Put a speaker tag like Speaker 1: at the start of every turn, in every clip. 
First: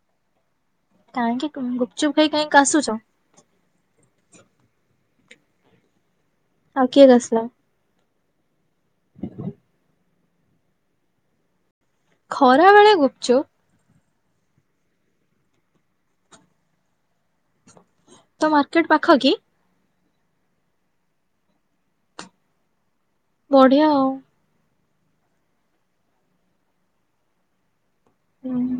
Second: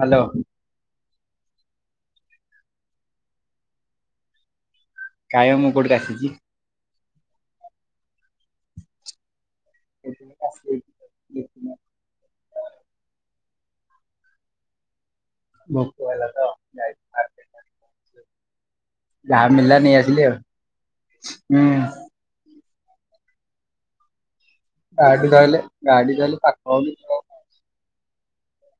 Speaker 1: Hello.
Speaker 2: କାହିଁକି ଗୁପ୍ ଚୁପ୍ ଖାଇ କାଇଁ କାସୁଛ।
Speaker 1: କାଇଁ ମୁ କୋଉଠି କାସିଛି।
Speaker 2: ଆଉ କିଏ କାଷିଲା।
Speaker 1: [unintelligible]
Speaker 2: ଖରା ବେଳେ ଗୁପ୍ ଚୁପ୍।
Speaker 1: ଭୋକ ହେଲା ତ ଯାଇ କି ଖାଇ ଦେଲି।
Speaker 2: ତ ମାର୍କେଟ ପାଖ କି?
Speaker 1: ମିଳିଲା ନେଇ ଆସିଲି ଆଉ ହୁଁ।
Speaker 2: ବଢିଆ ଆଉ।
Speaker 1: ଗାଡି ଧରିଲେ ଗାଡି ଧରିଲେ ପାଖା ଆଉ।
Speaker 2: ହୁଁ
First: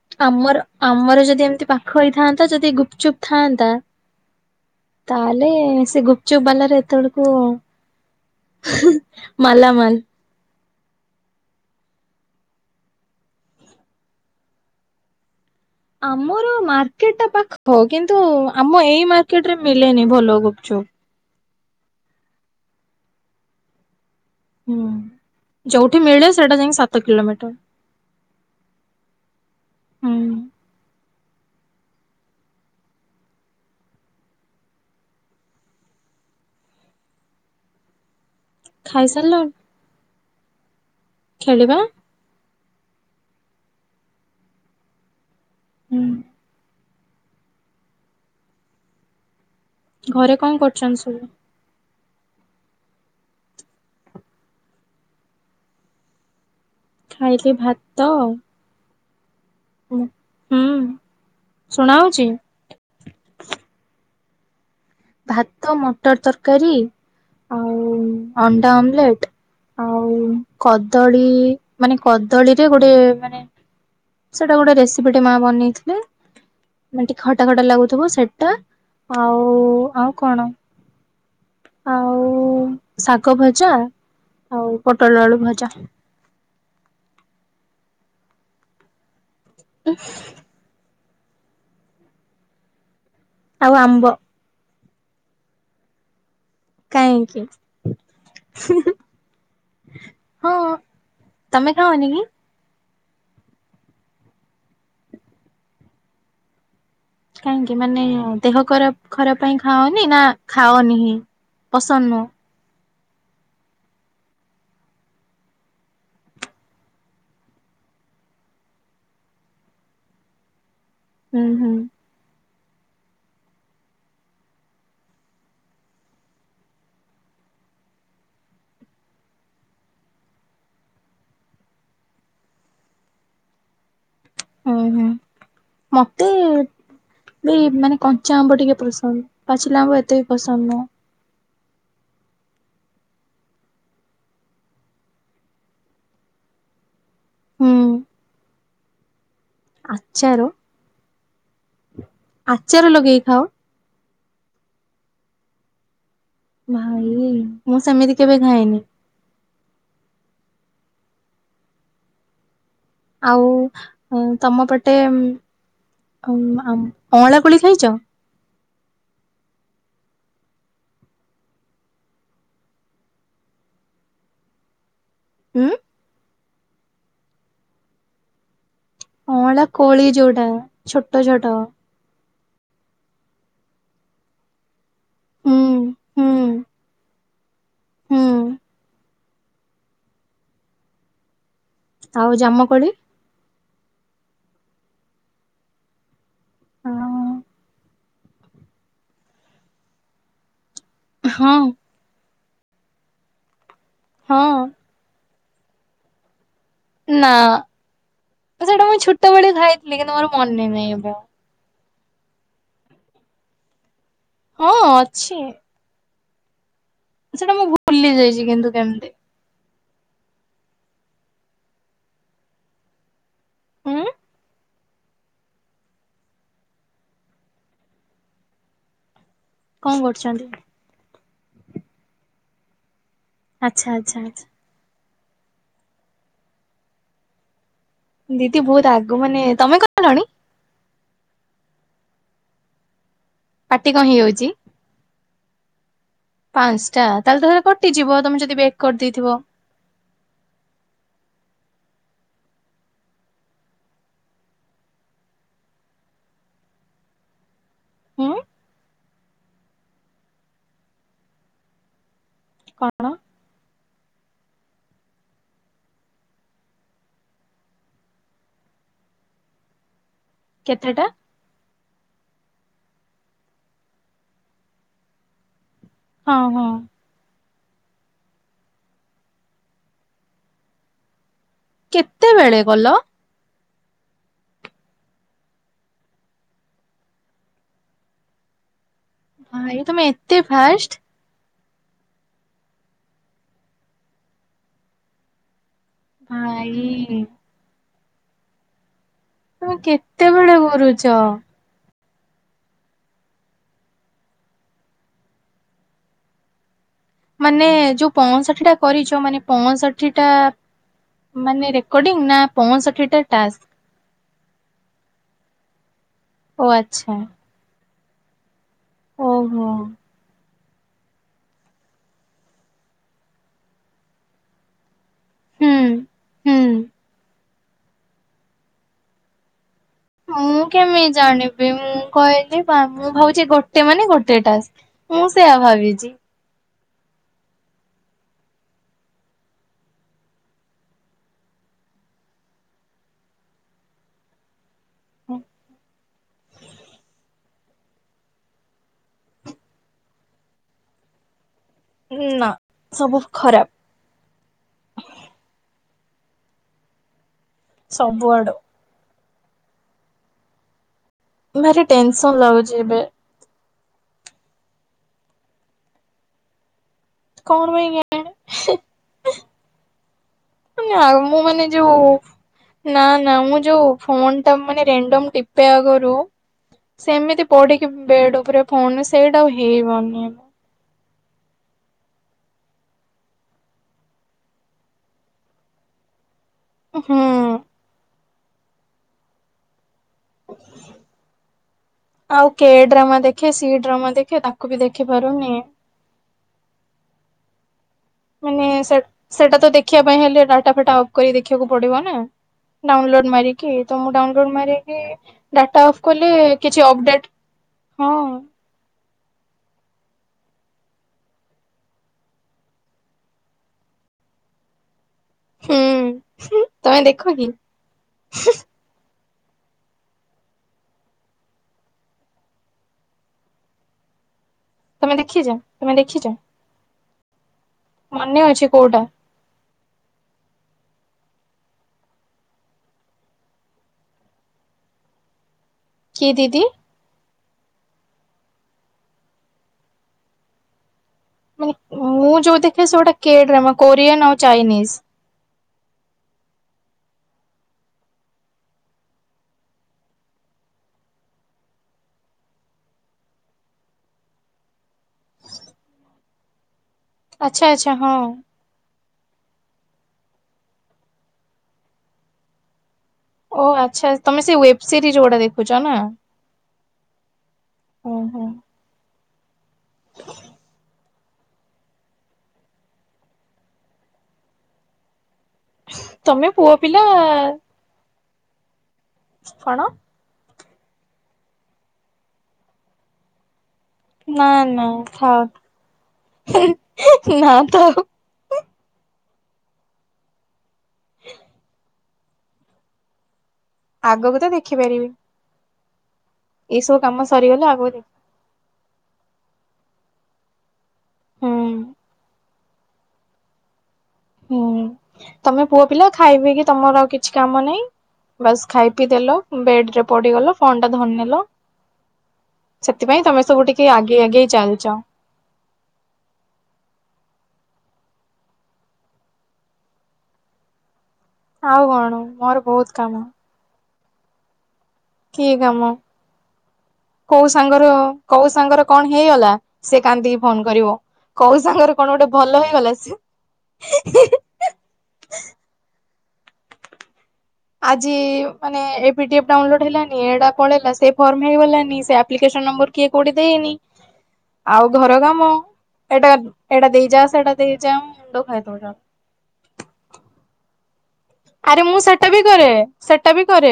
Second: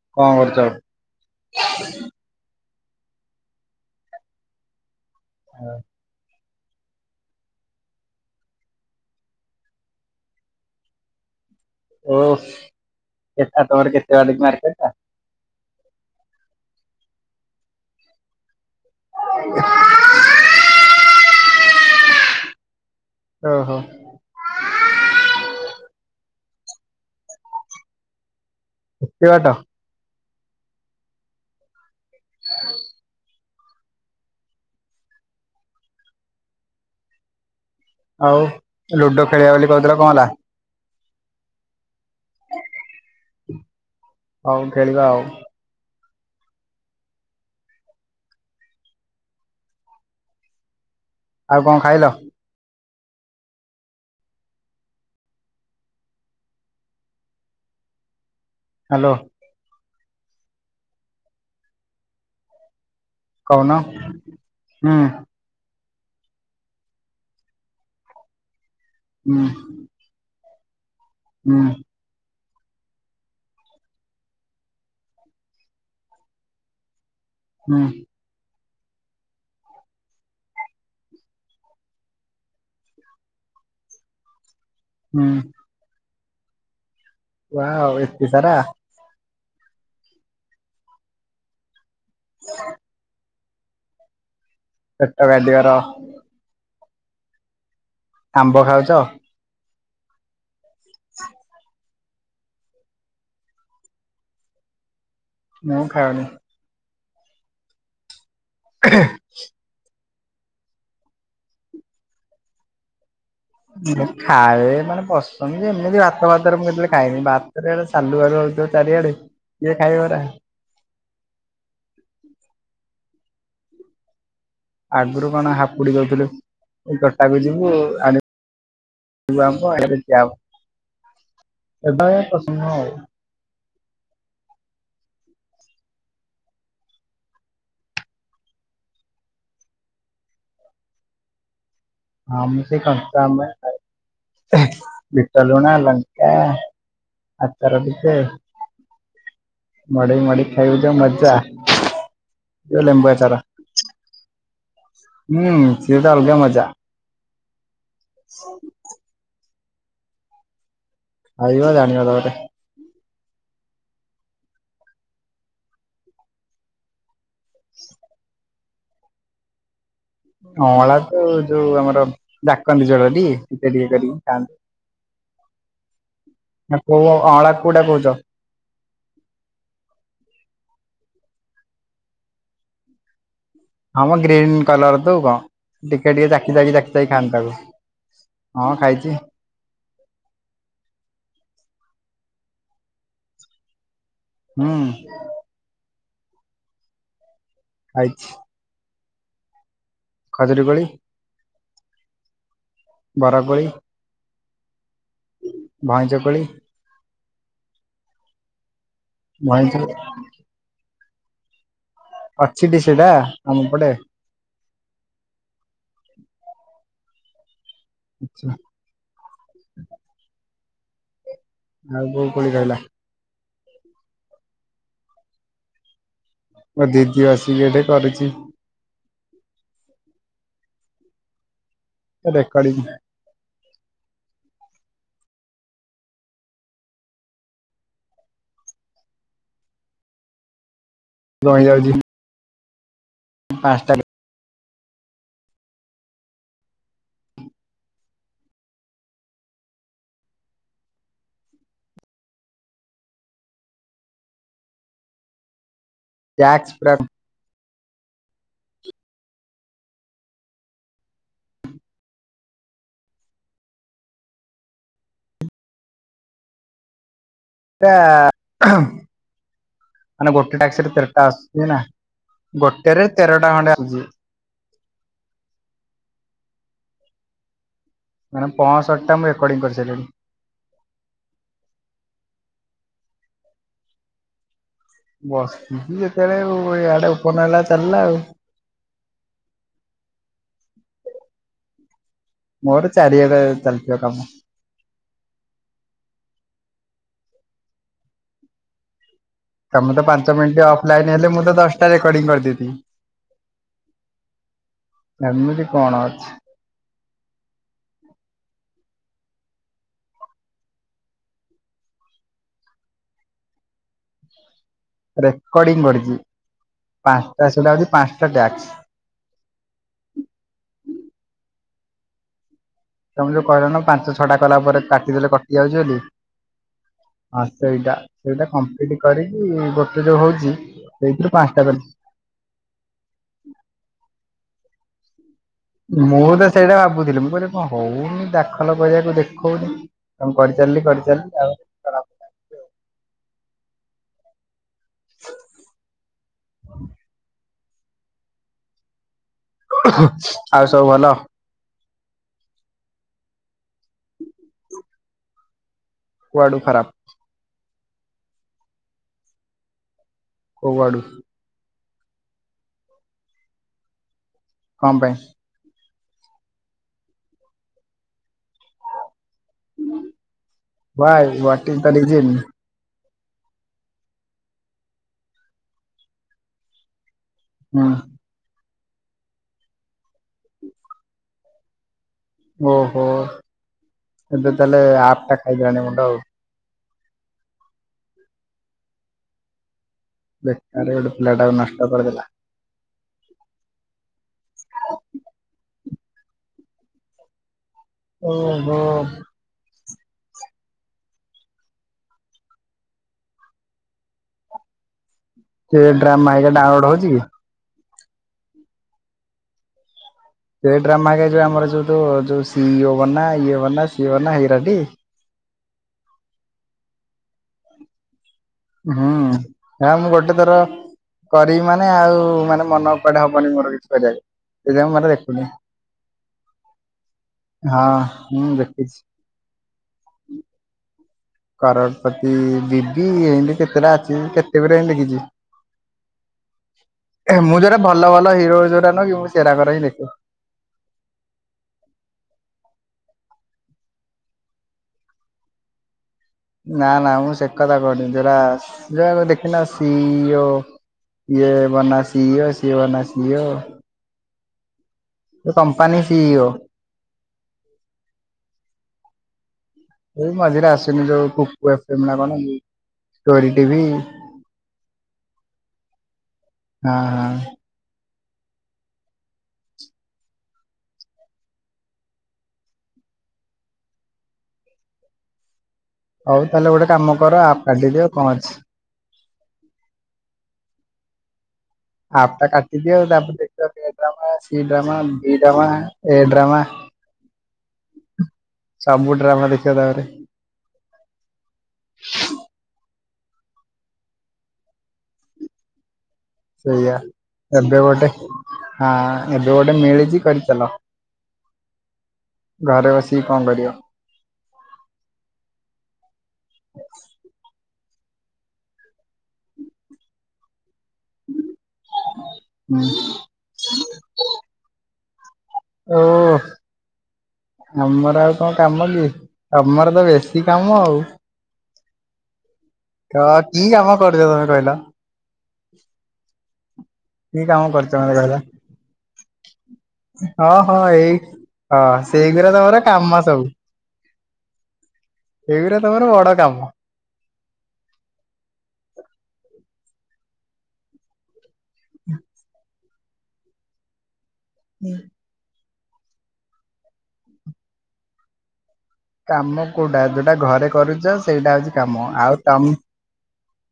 Speaker 1: କଣ କରୁଛ
Speaker 2: ଆମର
Speaker 1: ଆଉ
Speaker 2: ଆମର ଯଦି, ଏମିତି ପାଖ ହେଇଥାନ୍ତା, ଯଦି ଗୁପ୍ ଚୁପ୍ ଥାଆନ୍ତା ତାହେଲେ ସେ ଗୁପ୍ ଗୁପ୍ ଚୁପ୍ ବାଲାର ଏତେବେଳକୁ ମାଲା ମାଲ୍।
Speaker 1: ଓ କେ ଆ ତମର କେତ ବାଟକି ମାର୍କେଟ ଟା?
Speaker 2: ଆମର ମାର୍କେଟ ଟା ପାଖ, କିନ୍ତୁ ଆମ ଏଇ ମାର୍କେଟ ରେ ମିଲେନୀ ନି ଭଲ ଗୁପ୍ ଚୁପ୍।
Speaker 1: ଓହୋ।
Speaker 2: ହୁଁ ଯୋଉଠି ମିଳେ ସେଟା ଯାଇ ସାତ କିଲୋମିଟର।
Speaker 1: ଏତେ ବାଟ।
Speaker 2: ହୁଁ।
Speaker 1: ହ [unintelligible] ଆଉ ଲୁଡୋ
Speaker 2: ଖାଇସାରିଲଣି
Speaker 1: ଖେଳିବା ବୋଲି କହୁଥିଲ କଣ ହେଲା?
Speaker 2: ଖେଳିବା।
Speaker 1: ହଉ ଖେଳିବା ଆଉ।
Speaker 2: ହୁଁ। ଘରେ କଣ କରୁଛନ୍ତି ସବୁ?
Speaker 1: ଆଉ କଣ ଖାଇଲ?
Speaker 2: ଖାଇଲି ଭାତ
Speaker 1: ହାଲୋ।
Speaker 2: ଉଁ ହୁଁ ଶୁଣା ହୋଉଛି?
Speaker 1: କହୁନ ହୁଁ।
Speaker 2: ଭାତ ମଟର ତରକାରୀ ଆଉ ଅଣ୍ଡା ଅମଲେଟ୍।
Speaker 1: ହୁଁ।
Speaker 2: କଦଳୀ
Speaker 1: ହୁଁ
Speaker 2: ମାନେ କଦଳୀରେ ଗୋଟେ ମାନେ ସେଟା ଗୋଟେ ରେସିପି ଟେ ମା ବନେଇଥିଲେ। ମାନେ ଟିକେ ଖଟା-ଖଟା
Speaker 1: ହୁଁ
Speaker 2: ଲାଗୁଥିବ ସେଇଟା ଆଉ-ଆଉ କଣ ଆଉ ଶାଗ ଭଜା ଆଉ ପଟଲ
Speaker 1: ହୁଁ
Speaker 2: ଆଳୁ ଭଜା।
Speaker 1: ଯାହା ହଉ ଏତେ ସାରା,
Speaker 2: ଉନ୍
Speaker 1: [inaudible]
Speaker 2: ଆଉ ଆମ୍ବ,
Speaker 1: ସେଟ ଗାଡ଼ିଗର,
Speaker 2: କାଇଙ୍କି?
Speaker 1: ଆମ୍ବ ଖାଉଚ
Speaker 2: ହଁ ତମେ ଖାଅନି କି?
Speaker 1: ମୁଁ ଖାଉନି।
Speaker 2: କାହିଁକି ମାନେ ଦେହ ଖରାପ୍ ଖରାପ୍ ପାଇଁ ଖାଅନି ନା ଖାଅନି ପସନ୍ଦ ନୁହଁ
Speaker 1: ହୁଁ ମୁଁ ଖାଏ ମାନେ ପସନ୍ଦ ଯେ ମୁଁ ଭାତ ଫାତ ରେ ମୁଁ କେତେବେଳେ ଖାଏନି ବାତରେ ସେ ସାଲୁ ବାଲୁ ହୋଉଥିବ ଚାରିଆଡେ କିଏ ଖାଇବ ହେରା
Speaker 2: ହୁଁ-ହୁଁ,
Speaker 1: ଆଗୁରୁ କଣ ହାପୁଡ଼ି ଦଉଥିଲୁ ତୋଟାକୁ ଯିବୁ ଆଣି [unintelligible] ଏବେ ଆଉ ପସନ୍ଦ ନୁହଁ ଆଉ
Speaker 2: ହୁଁ ହୁଁ
Speaker 1: [inaudible]
Speaker 2: ମତେ ବି ମାନେ କଞ୍ଚା ଆମ୍ବ ଟିକେ ପସନ୍ଦ ପାଚିଲା ଆମ୍ବ ଏତେ ବି ପସନ୍ଦ ନୁହଁ
Speaker 1: ହଁ ମୁଁ ସେ କଞ୍ଚା ଆମ୍ବ ଖାଏ ବିଟ ଲୁଣ, ଲଙ୍କା ଆଚାର
Speaker 2: ହୁଁ
Speaker 1: ଟିକେ
Speaker 2: ଆଚାର
Speaker 1: ମଡେଇ-ମଡେଇ ଖାଇିବୁ ଯୋଉ ମଜା
Speaker 2: ଆଚାର
Speaker 1: ଯଉ ଲେମ୍ବୁ
Speaker 2: ଲଗେଇ ଖାଅ?
Speaker 1: ଆଚାର ହୁଁ ସିଏ ତ ଅଲଗା ମଜା
Speaker 2: ଭାଇ ମୁଁ ସେମିତି କେବେ ଖାଇନି
Speaker 1: ଖାଇବ ଜାଣିବ ତା ପରେ
Speaker 2: ଆଉ ଉଁ ତମ ପଟେ ଉଁମ୍ ଆମ୍ ଅଁଳା କୋଳି ଖାଇଛ
Speaker 1: ଅଁଳା ତ ଯୋଉ ଆମର ଡାକନ୍ତି ଜଳ ଟି ଟିକେ- ଟିକେ କରିକି ଖାଆନ୍ତି
Speaker 2: ଉଁ
Speaker 1: ନା କୋଉ ଅଁଳା କୋଉଟା କୋଉଚ
Speaker 2: ଅଁଳା କୋଳି ଯୋଉଟା ଛୋଟ-ଛୋଟ
Speaker 1: ହଁ ମ ଗ୍ରୀନ୍ କଲର ତୋ ଉଁ କଁ
Speaker 2: ହୁଁ।
Speaker 1: ଟିକେ
Speaker 2: ହୁଁ
Speaker 1: ଟିକେ ଚାକି, ଚାକି- ଚାକି, ଚାକି ଖାନ୍ତି ତାକୁ
Speaker 2: ହୁଁ
Speaker 1: ହଁ ଖାଇଚି।
Speaker 2: ଆଉ ଜାମ କୋଳି
Speaker 1: ହୁଁ
Speaker 2: ଆଉ
Speaker 1: ଖାଇଚି ଖଜିରି କୋଳି
Speaker 2: ହଁ
Speaker 1: ବର କୋଳି
Speaker 2: ହଁ
Speaker 1: ଭଇଁଚ କୋଳି
Speaker 2: ନା ସେଟା ମୁଁ ଛୋଟୋ ବେଳେ
Speaker 1: ଭଇଁଚ
Speaker 2: ଖାଇଥିଲି କିନ୍ତୁ ମୋର ମନେ ନାହିଁ ଏବେ ଆଉ
Speaker 1: ଅଛି ଟି ସେଇଟା ଆମ ପଟେ
Speaker 2: ହଁ ଅଛି ସେଇଟା ମୁଁ ଭୁଲି ଯାଇଚି
Speaker 1: ଆଛା
Speaker 2: କିନ୍ତୁ କେମତି
Speaker 1: ଆଉ କୋଉ କୋଳି ରହିଲା?
Speaker 2: ହୁଁ?
Speaker 1: ମୋ ଦିଦି ଆସିକି ଏଇଠି କରିଛି।
Speaker 2: କଣ କରୁଛନ୍ତି?
Speaker 1: ଏ ରେକଡ଼ିଂ।
Speaker 2: ଆଚ୍ଛା ଆଚ୍ଛା ଆଚ୍ଛା। ଦିଦି ବହୁତ ଆଗ ମାନେ, ତମେ କହିଲଣି?
Speaker 1: ରହି ଯାଉଛି।
Speaker 2: ପାଟି କଣ ହେଇଯାଉଛି? ପାଞ୍ଚଟା ତାହେଲେ ତ ସେଟା କଟିଯିବ ତମେ ଯଦି ବେକ୍ କରିଦେଇଥିବ।
Speaker 1: ଟ୍ୟାକ୍ସ ପୁରା
Speaker 2: ହଁ କଣ?
Speaker 1: ମାନେ ଗୋଟେ ଟାକ୍ସିରେ
Speaker 2: କେତେଟା?
Speaker 1: ତେରଟା ଆସୁଛି ନା? ଗୋଟେରେ ତେରଟା ଖଣ୍ଡେ ଆସୁଛି।
Speaker 2: ହଁ ହଁ।
Speaker 1: ମାନେ ପଂଶଠୀ ଟା ମୁଁ ରେକର୍ଡିଂ କରିସାରିଣି।
Speaker 2: କେତେବେଳେ ଗଲ?
Speaker 1: ବସିଛି ଯେତେବେଳେ ଆଇଆଡେ ଓପନ ହେଲା ଚାଲିଲା ଆଉ।
Speaker 2: ହଁ ଏଇ ତମେ ଏତେ ଫାଷ୍ଟ?
Speaker 1: ମୋର ଚାରିଆଡ଼େ ଚାଲୁଥିବ କାମ।
Speaker 2: ଭାଇ
Speaker 1: ତମେ ତ ପାଞ୍ଚ
Speaker 2: କେତେବେଳେ
Speaker 1: ମିନିଟ୍
Speaker 2: କରୁଛ?
Speaker 1: ଅଫ୍ଲାଇନ ହେଲେ ମୁଁ ତ ଦଶ ରେକଡ଼ିଂ କରିଦେଇଥିବି, ଏମିତି କଣ ଅଛି?
Speaker 2: ମାନେ ଯୋଉ ପଞ୍ଚଷଠି ଟା କରିଛ, ମାନେ ପଞ୍ଚଷଠି ଟା ମାନେ ରେକର୍ଡିଂ, ନା ପଞ୍ଚଷଠି ଟା ଟାସ୍କ?
Speaker 1: ରେକଡିଂ କରିଛି
Speaker 2: ଓ ଆଚ୍ଛା
Speaker 1: ପାଞ୍ଚଟା ସେଟା ହଉଛି ପାଞ୍ଚଟା ଟାସ୍କ।
Speaker 2: ଓହୋ।
Speaker 1: ତମେ ଯୋଉ କହିଲନା ପାଞ୍ଚ ଛଟା କଲା ପରେ କା କଟି ଯାଉଛି
Speaker 2: ହୁଁ
Speaker 1: ବୋଲି,
Speaker 2: ହୁଁ।
Speaker 1: ସେଇଟା ସେଇଟା କଂପ୍ଲୀଟ କରିକି ଗୋ
Speaker 2: ମୁଁ କେମିତି ଜାଣିବି, ମୁଁ କହିଲି ମୁଁ ଭାବୁଛି ଗୋଟେ ମାନେ ଗୋଟେ ଟାସ୍କ। ମୁଁ ସେଇଆ ଭାବି
Speaker 1: ମୁଁ ତ ସେଇଟା ଭାବୁଥିଲି, ମୁଁ କହିଲି କଣ ହଉନି ଦାଖଲ କରିବାକୁ ଦେଖଉନି। କଁ କରିଚାଲିଲି କରିଚାଲିଲି ଆଉ।
Speaker 2: ହୁଁ
Speaker 1: ଆଉ ସବୁ ଭଲ?
Speaker 2: ନା ସବୁ ଖରାପ।
Speaker 1: କୁଆଡୁ ଖରାପ?
Speaker 2: ସବୁ ଆଡୁ।
Speaker 1: କୋଉଆଡୁ?
Speaker 2: ଭାରି ଟେନସନ ଲାଗୁଛି ଏବେ।
Speaker 1: କଁ ପାଇଁ?
Speaker 2: କଣ ପାଈଁ କେଜାଣି, ହେଁ ଏଁ ଆମ
Speaker 1: ୱାଏ
Speaker 2: ମୁଁ
Speaker 1: ୱାଟ
Speaker 2: ମାନେ
Speaker 1: ଇଜ ଦ
Speaker 2: ଯୋଉ
Speaker 1: ରିଜିନ
Speaker 2: ନା ନା ମୁଁ ଯୋଉ ଫୋନଟା ମାନେ ରେଣ୍ଡମ ଟିପେ ଆଗରୁ ସେମିତି
Speaker 1: ହୁଁ
Speaker 2: ପଡିକି ବେଡ ଉପରେ ଫୋନ ସେଇଟା ଆଉ ହେଇ ପାରୁନି ଏବେ।
Speaker 1: ଓହୋ ଏବେ ତାହେଲେ ଆପଟା ଖାଇଦେଲାଣି ମୁଣ୍ଡ ଆଉ
Speaker 2: ହୁଁ।
Speaker 1: ବେକାର ଟାରେ ଗୋଟେ ପିଲଟାକୁ ନଷ୍ଟ କରିଦେଲା।
Speaker 2: ଆଉ କେ ଡ୍ରାମା ଦେଖେ ସି ଡ୍ରାମା ଦେଖେ ତାକୁ ବି ଦେଖିପାରୁନି। ମାନେ
Speaker 1: ଓହୋ
Speaker 2: ସେ ସେଟା ତ ଦେଖିବା ପାଇଁ ହେଲେ ଡାଟା ଫାଟା ଅଫ୍ କରି ଦେଖିବାକୁ ପଡିବ ନା। ଡାଉନଲୋଡ ମାରିକି ତ ମୁ ଡାଉନଲୋଡ ମାରିକି
Speaker 1: ସେ
Speaker 2: ଡାଟା ଅଫ୍
Speaker 1: ଡ୍ରାମା
Speaker 2: କଲି
Speaker 1: ହେରିକା ଡାଉନଲୋଡ
Speaker 2: କିଛି
Speaker 1: ହଉଛି କି?
Speaker 2: ଅପଡେଟ ହଁ।
Speaker 1: କେ ଡ୍ରାମା ହେରିକା ଯୋଉ ଆମର ଯୋଉ ଯୋଉ ସି ଇ ଓ ବନା ଇଏ ବନା ସିଏ ବନା ହେଇରାଟି।
Speaker 2: ହୁଁ ହୁଂ ତମେ ଦେଖ କି? ହୁଁ
Speaker 1: ହୁଁ। ହେରା ମୁଁ ଗୋଟେ ଥର କରିବି ମାନେ ଆଉ ମାନେ ମନ ପଢାପଢି ମୋର କିଛି କରିବାରେ।
Speaker 2: ତମେ ଦେଖିଛ? ତମେ ଦେଖିଛ?
Speaker 1: ହଁ
Speaker 2: ମନେ
Speaker 1: ମୁଁ
Speaker 2: ଅଛି କୋଉଟା
Speaker 1: ଦେଖୁଛି। କରଡ଼ପତି ବିବି ଏନ୍ତି କେତେଟା ଅଛି ମୁଁ କେତେଗୁରେ ଏନ୍ତି ଦେଖିଚି।
Speaker 2: କି ଦିଦି?
Speaker 1: ମୁଁ ଯୋଉରା ଭଲ ଭଲ ହିରୋ ଯୋଉରା ନୁହେଁକି ମୁଁ ସେରାଙ୍କର ହିଁ ଦେଖେ।
Speaker 2: ମାନେ ମୁଁ ଯୋଉ ଦେଖେ ସେ ଗୋଟେ କେଡ୍ରାମା କୋରିଆନ ଆଉ ଚାଇନିଜ।
Speaker 1: ନା ନା ମୁଁ ସେ କଥା କହୁନି। ଯୋଉରା ସି ଯୋଉ ରାକ ଦେଖିନ ସି ଇ ଓ ଇଏ ବନା ସିଓ ସିଏ ବନା ସିଓ। ଏ କମ୍ପାନୀ ସି ଇ ଓ।
Speaker 2: ଆଛା ଆଚ୍ଛା ହଁ।
Speaker 1: ଏଇ ମଝିରେ ଆସିନି ଯୋଉ କୁ କୁ ଏଫ୍ ଏମ୍ ନା କଣ ଷ୍ଟୋରି
Speaker 2: ଓ
Speaker 1: ଟିଭି
Speaker 2: ଆଚ୍ଛା ଆଚ୍ଛା ତମେ ସେ ୱେବସିରିଜ ଗୁଡ଼ା ଦେଖୁଛ ନା?
Speaker 1: ହଁ ହଁ
Speaker 2: ଉଁ ହୁଁ।
Speaker 1: ହଉ
Speaker 2: ତମେ ପୁଅ
Speaker 1: ତାହେଲେ ଗୋଟେ
Speaker 2: ପିଲା
Speaker 1: କାମ କର ଆପ କାଟିିଦିଅ କଣ ଅଛି?
Speaker 2: କଣ?
Speaker 1: ଆପଟା କାଟିଦିଅ ଆଉ ତାପରେ ଦେଖିବା ଟିକେ ଓ ଡ୍ରାମା
Speaker 2: ନା
Speaker 1: ସି
Speaker 2: ନା
Speaker 1: ଡ୍ରାମା ବି
Speaker 2: ଥାଉ
Speaker 1: ଡ୍ରାମା ଏ ଡ୍ରାମା।
Speaker 2: ନା ଥାଉ।
Speaker 1: ସବୁ ଡ୍ରାମା ଦେଖିବ ତାପରେ।
Speaker 2: ଆଗକୁ ତ ଦେଖିପାରିବି। ଏଇ
Speaker 1: ସେୟା।
Speaker 2: ସବୁ କାମ ସରିଗଲେ
Speaker 1: ଏବେ
Speaker 2: ଆଗକୁ ଦେଖ
Speaker 1: ଗୋଟେ ହାଁ ଏବେ ଗୋଟେ ମିଳିଛି କରିଚାଲ।
Speaker 2: ହୁଁ।
Speaker 1: ଘରେ ବସିକି କଣ କରିବ?
Speaker 2: ହୁଁ। ତମେ ପୁଅ ପିଲା ଖାଇ ପି କି ତମର ଆଉ କିଛି କାମ ନାହିଁ ବାସ ଖାଇ ପିଇ ଦେଲ। ବେଡ ରେ ପଡିଗଲ। ଫୋନ ଟା ଧରି ନେଲ।
Speaker 1: ହୁଁ
Speaker 2: ସେଥିପାଇଁ ତମେ ସବୁ ଟିକେ ଆଗେଇ ଆଗେଇ ଚାଲିଛ।
Speaker 1: ଓଃ ଆମର ଆଉ କଣ କାମ କି ତମର ତ ବେଶୀ କାମ ଆଉ?
Speaker 2: ଆଉ କଣ ମୋର ବହୁତ କାମ
Speaker 1: ତ କି କାମ କରୁଛ ତମେ କହିଲ?
Speaker 2: କି କାମ?
Speaker 1: କି
Speaker 2: କୋଉ
Speaker 1: କାମ
Speaker 2: ସାଙ୍ଗର
Speaker 1: କରୁଛ ମତେ କହିଲ?
Speaker 2: କୋଉ ସାଙ୍ଗର କଣ ହେଇଗଲା ସେ କାନ୍ଦିକି
Speaker 1: ହଁ
Speaker 2: ଫୋନ
Speaker 1: ହଁ
Speaker 2: କରିବ।
Speaker 1: ଏଇ
Speaker 2: କୋଉ
Speaker 1: ହଁ
Speaker 2: ସାଙ୍ଗର କଣ ଗୋଟେ
Speaker 1: ସେଇଗୁରା
Speaker 2: ଭଲ
Speaker 1: ତମର
Speaker 2: ହେଇଗଲା ସେ
Speaker 1: କାମ ସବୁ
Speaker 2: ହେଁ ହେଁ ହେଁ
Speaker 1: ଏଇଗରା ତମର ବଡ କାମ।
Speaker 2: ଆଜି ମାନେ ଏ ପିଡିଏଫ୍ ଡ଼ାଉନଲୋଡ ହେଲାନି ଏଟା ପଳେଇଲା। ଫର୍ମ ହେଇଗଲାନି ସେ ଆପ୍ଲିକେସନ ନମ୍ବର କିଏ କୋଉଠି ଦେଇନି ଆଉ ଘର କାମ। ଏଇଟା ଏଟା ଦେଇଯା ସେଟା ଦେଇଯା ମୁଣ୍ଡ ଖାଇ ଦଉଛନ୍ତି।
Speaker 1: କାମ କୋଉଟା ଯୋଉଟା ଘରେ କରୁଛ। ସେଇଟା ହଉଛି
Speaker 2: ଆରେ ମୁଁ
Speaker 1: କାମ
Speaker 2: ସେଟା ବି
Speaker 1: ଆଉ
Speaker 2: କରେ
Speaker 1: କାମ।
Speaker 2: ସେଟା ବି କରେ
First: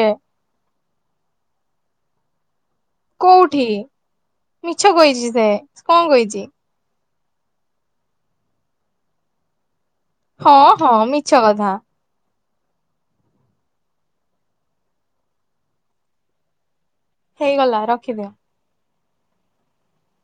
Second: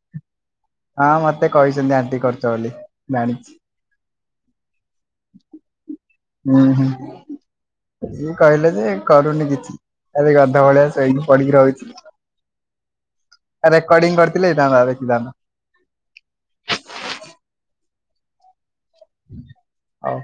Speaker 1: ହଁ ମତେ କହିଛନ୍ତି ଆଣ୍ଟି କରୁଛ ବୋଲି ଜାଣିଛି।
Speaker 2: କୋଉଠି ମିଛ କହିଛି ସେ କଣ କହିଛି।
Speaker 1: ସିଏ କହିଲେ ଯେ କରୁନି କିଛି ଏବେ
Speaker 2: ହଁ
Speaker 1: ଗଧ ଭଳିଆ
Speaker 2: ହଁ ମିଛ
Speaker 1: ଶୋଇକି ପଡିକି
Speaker 2: କଥା
Speaker 1: ରହୁଛି। ରେକର୍ଡିଂ କରିଥିଲେ ହେଇଥାନ୍ତା ଦେଖି ଥାନ୍ତ।
Speaker 2: ହେଇଗଲା ରଖିଦିଅ।
Speaker 1: ହଉ।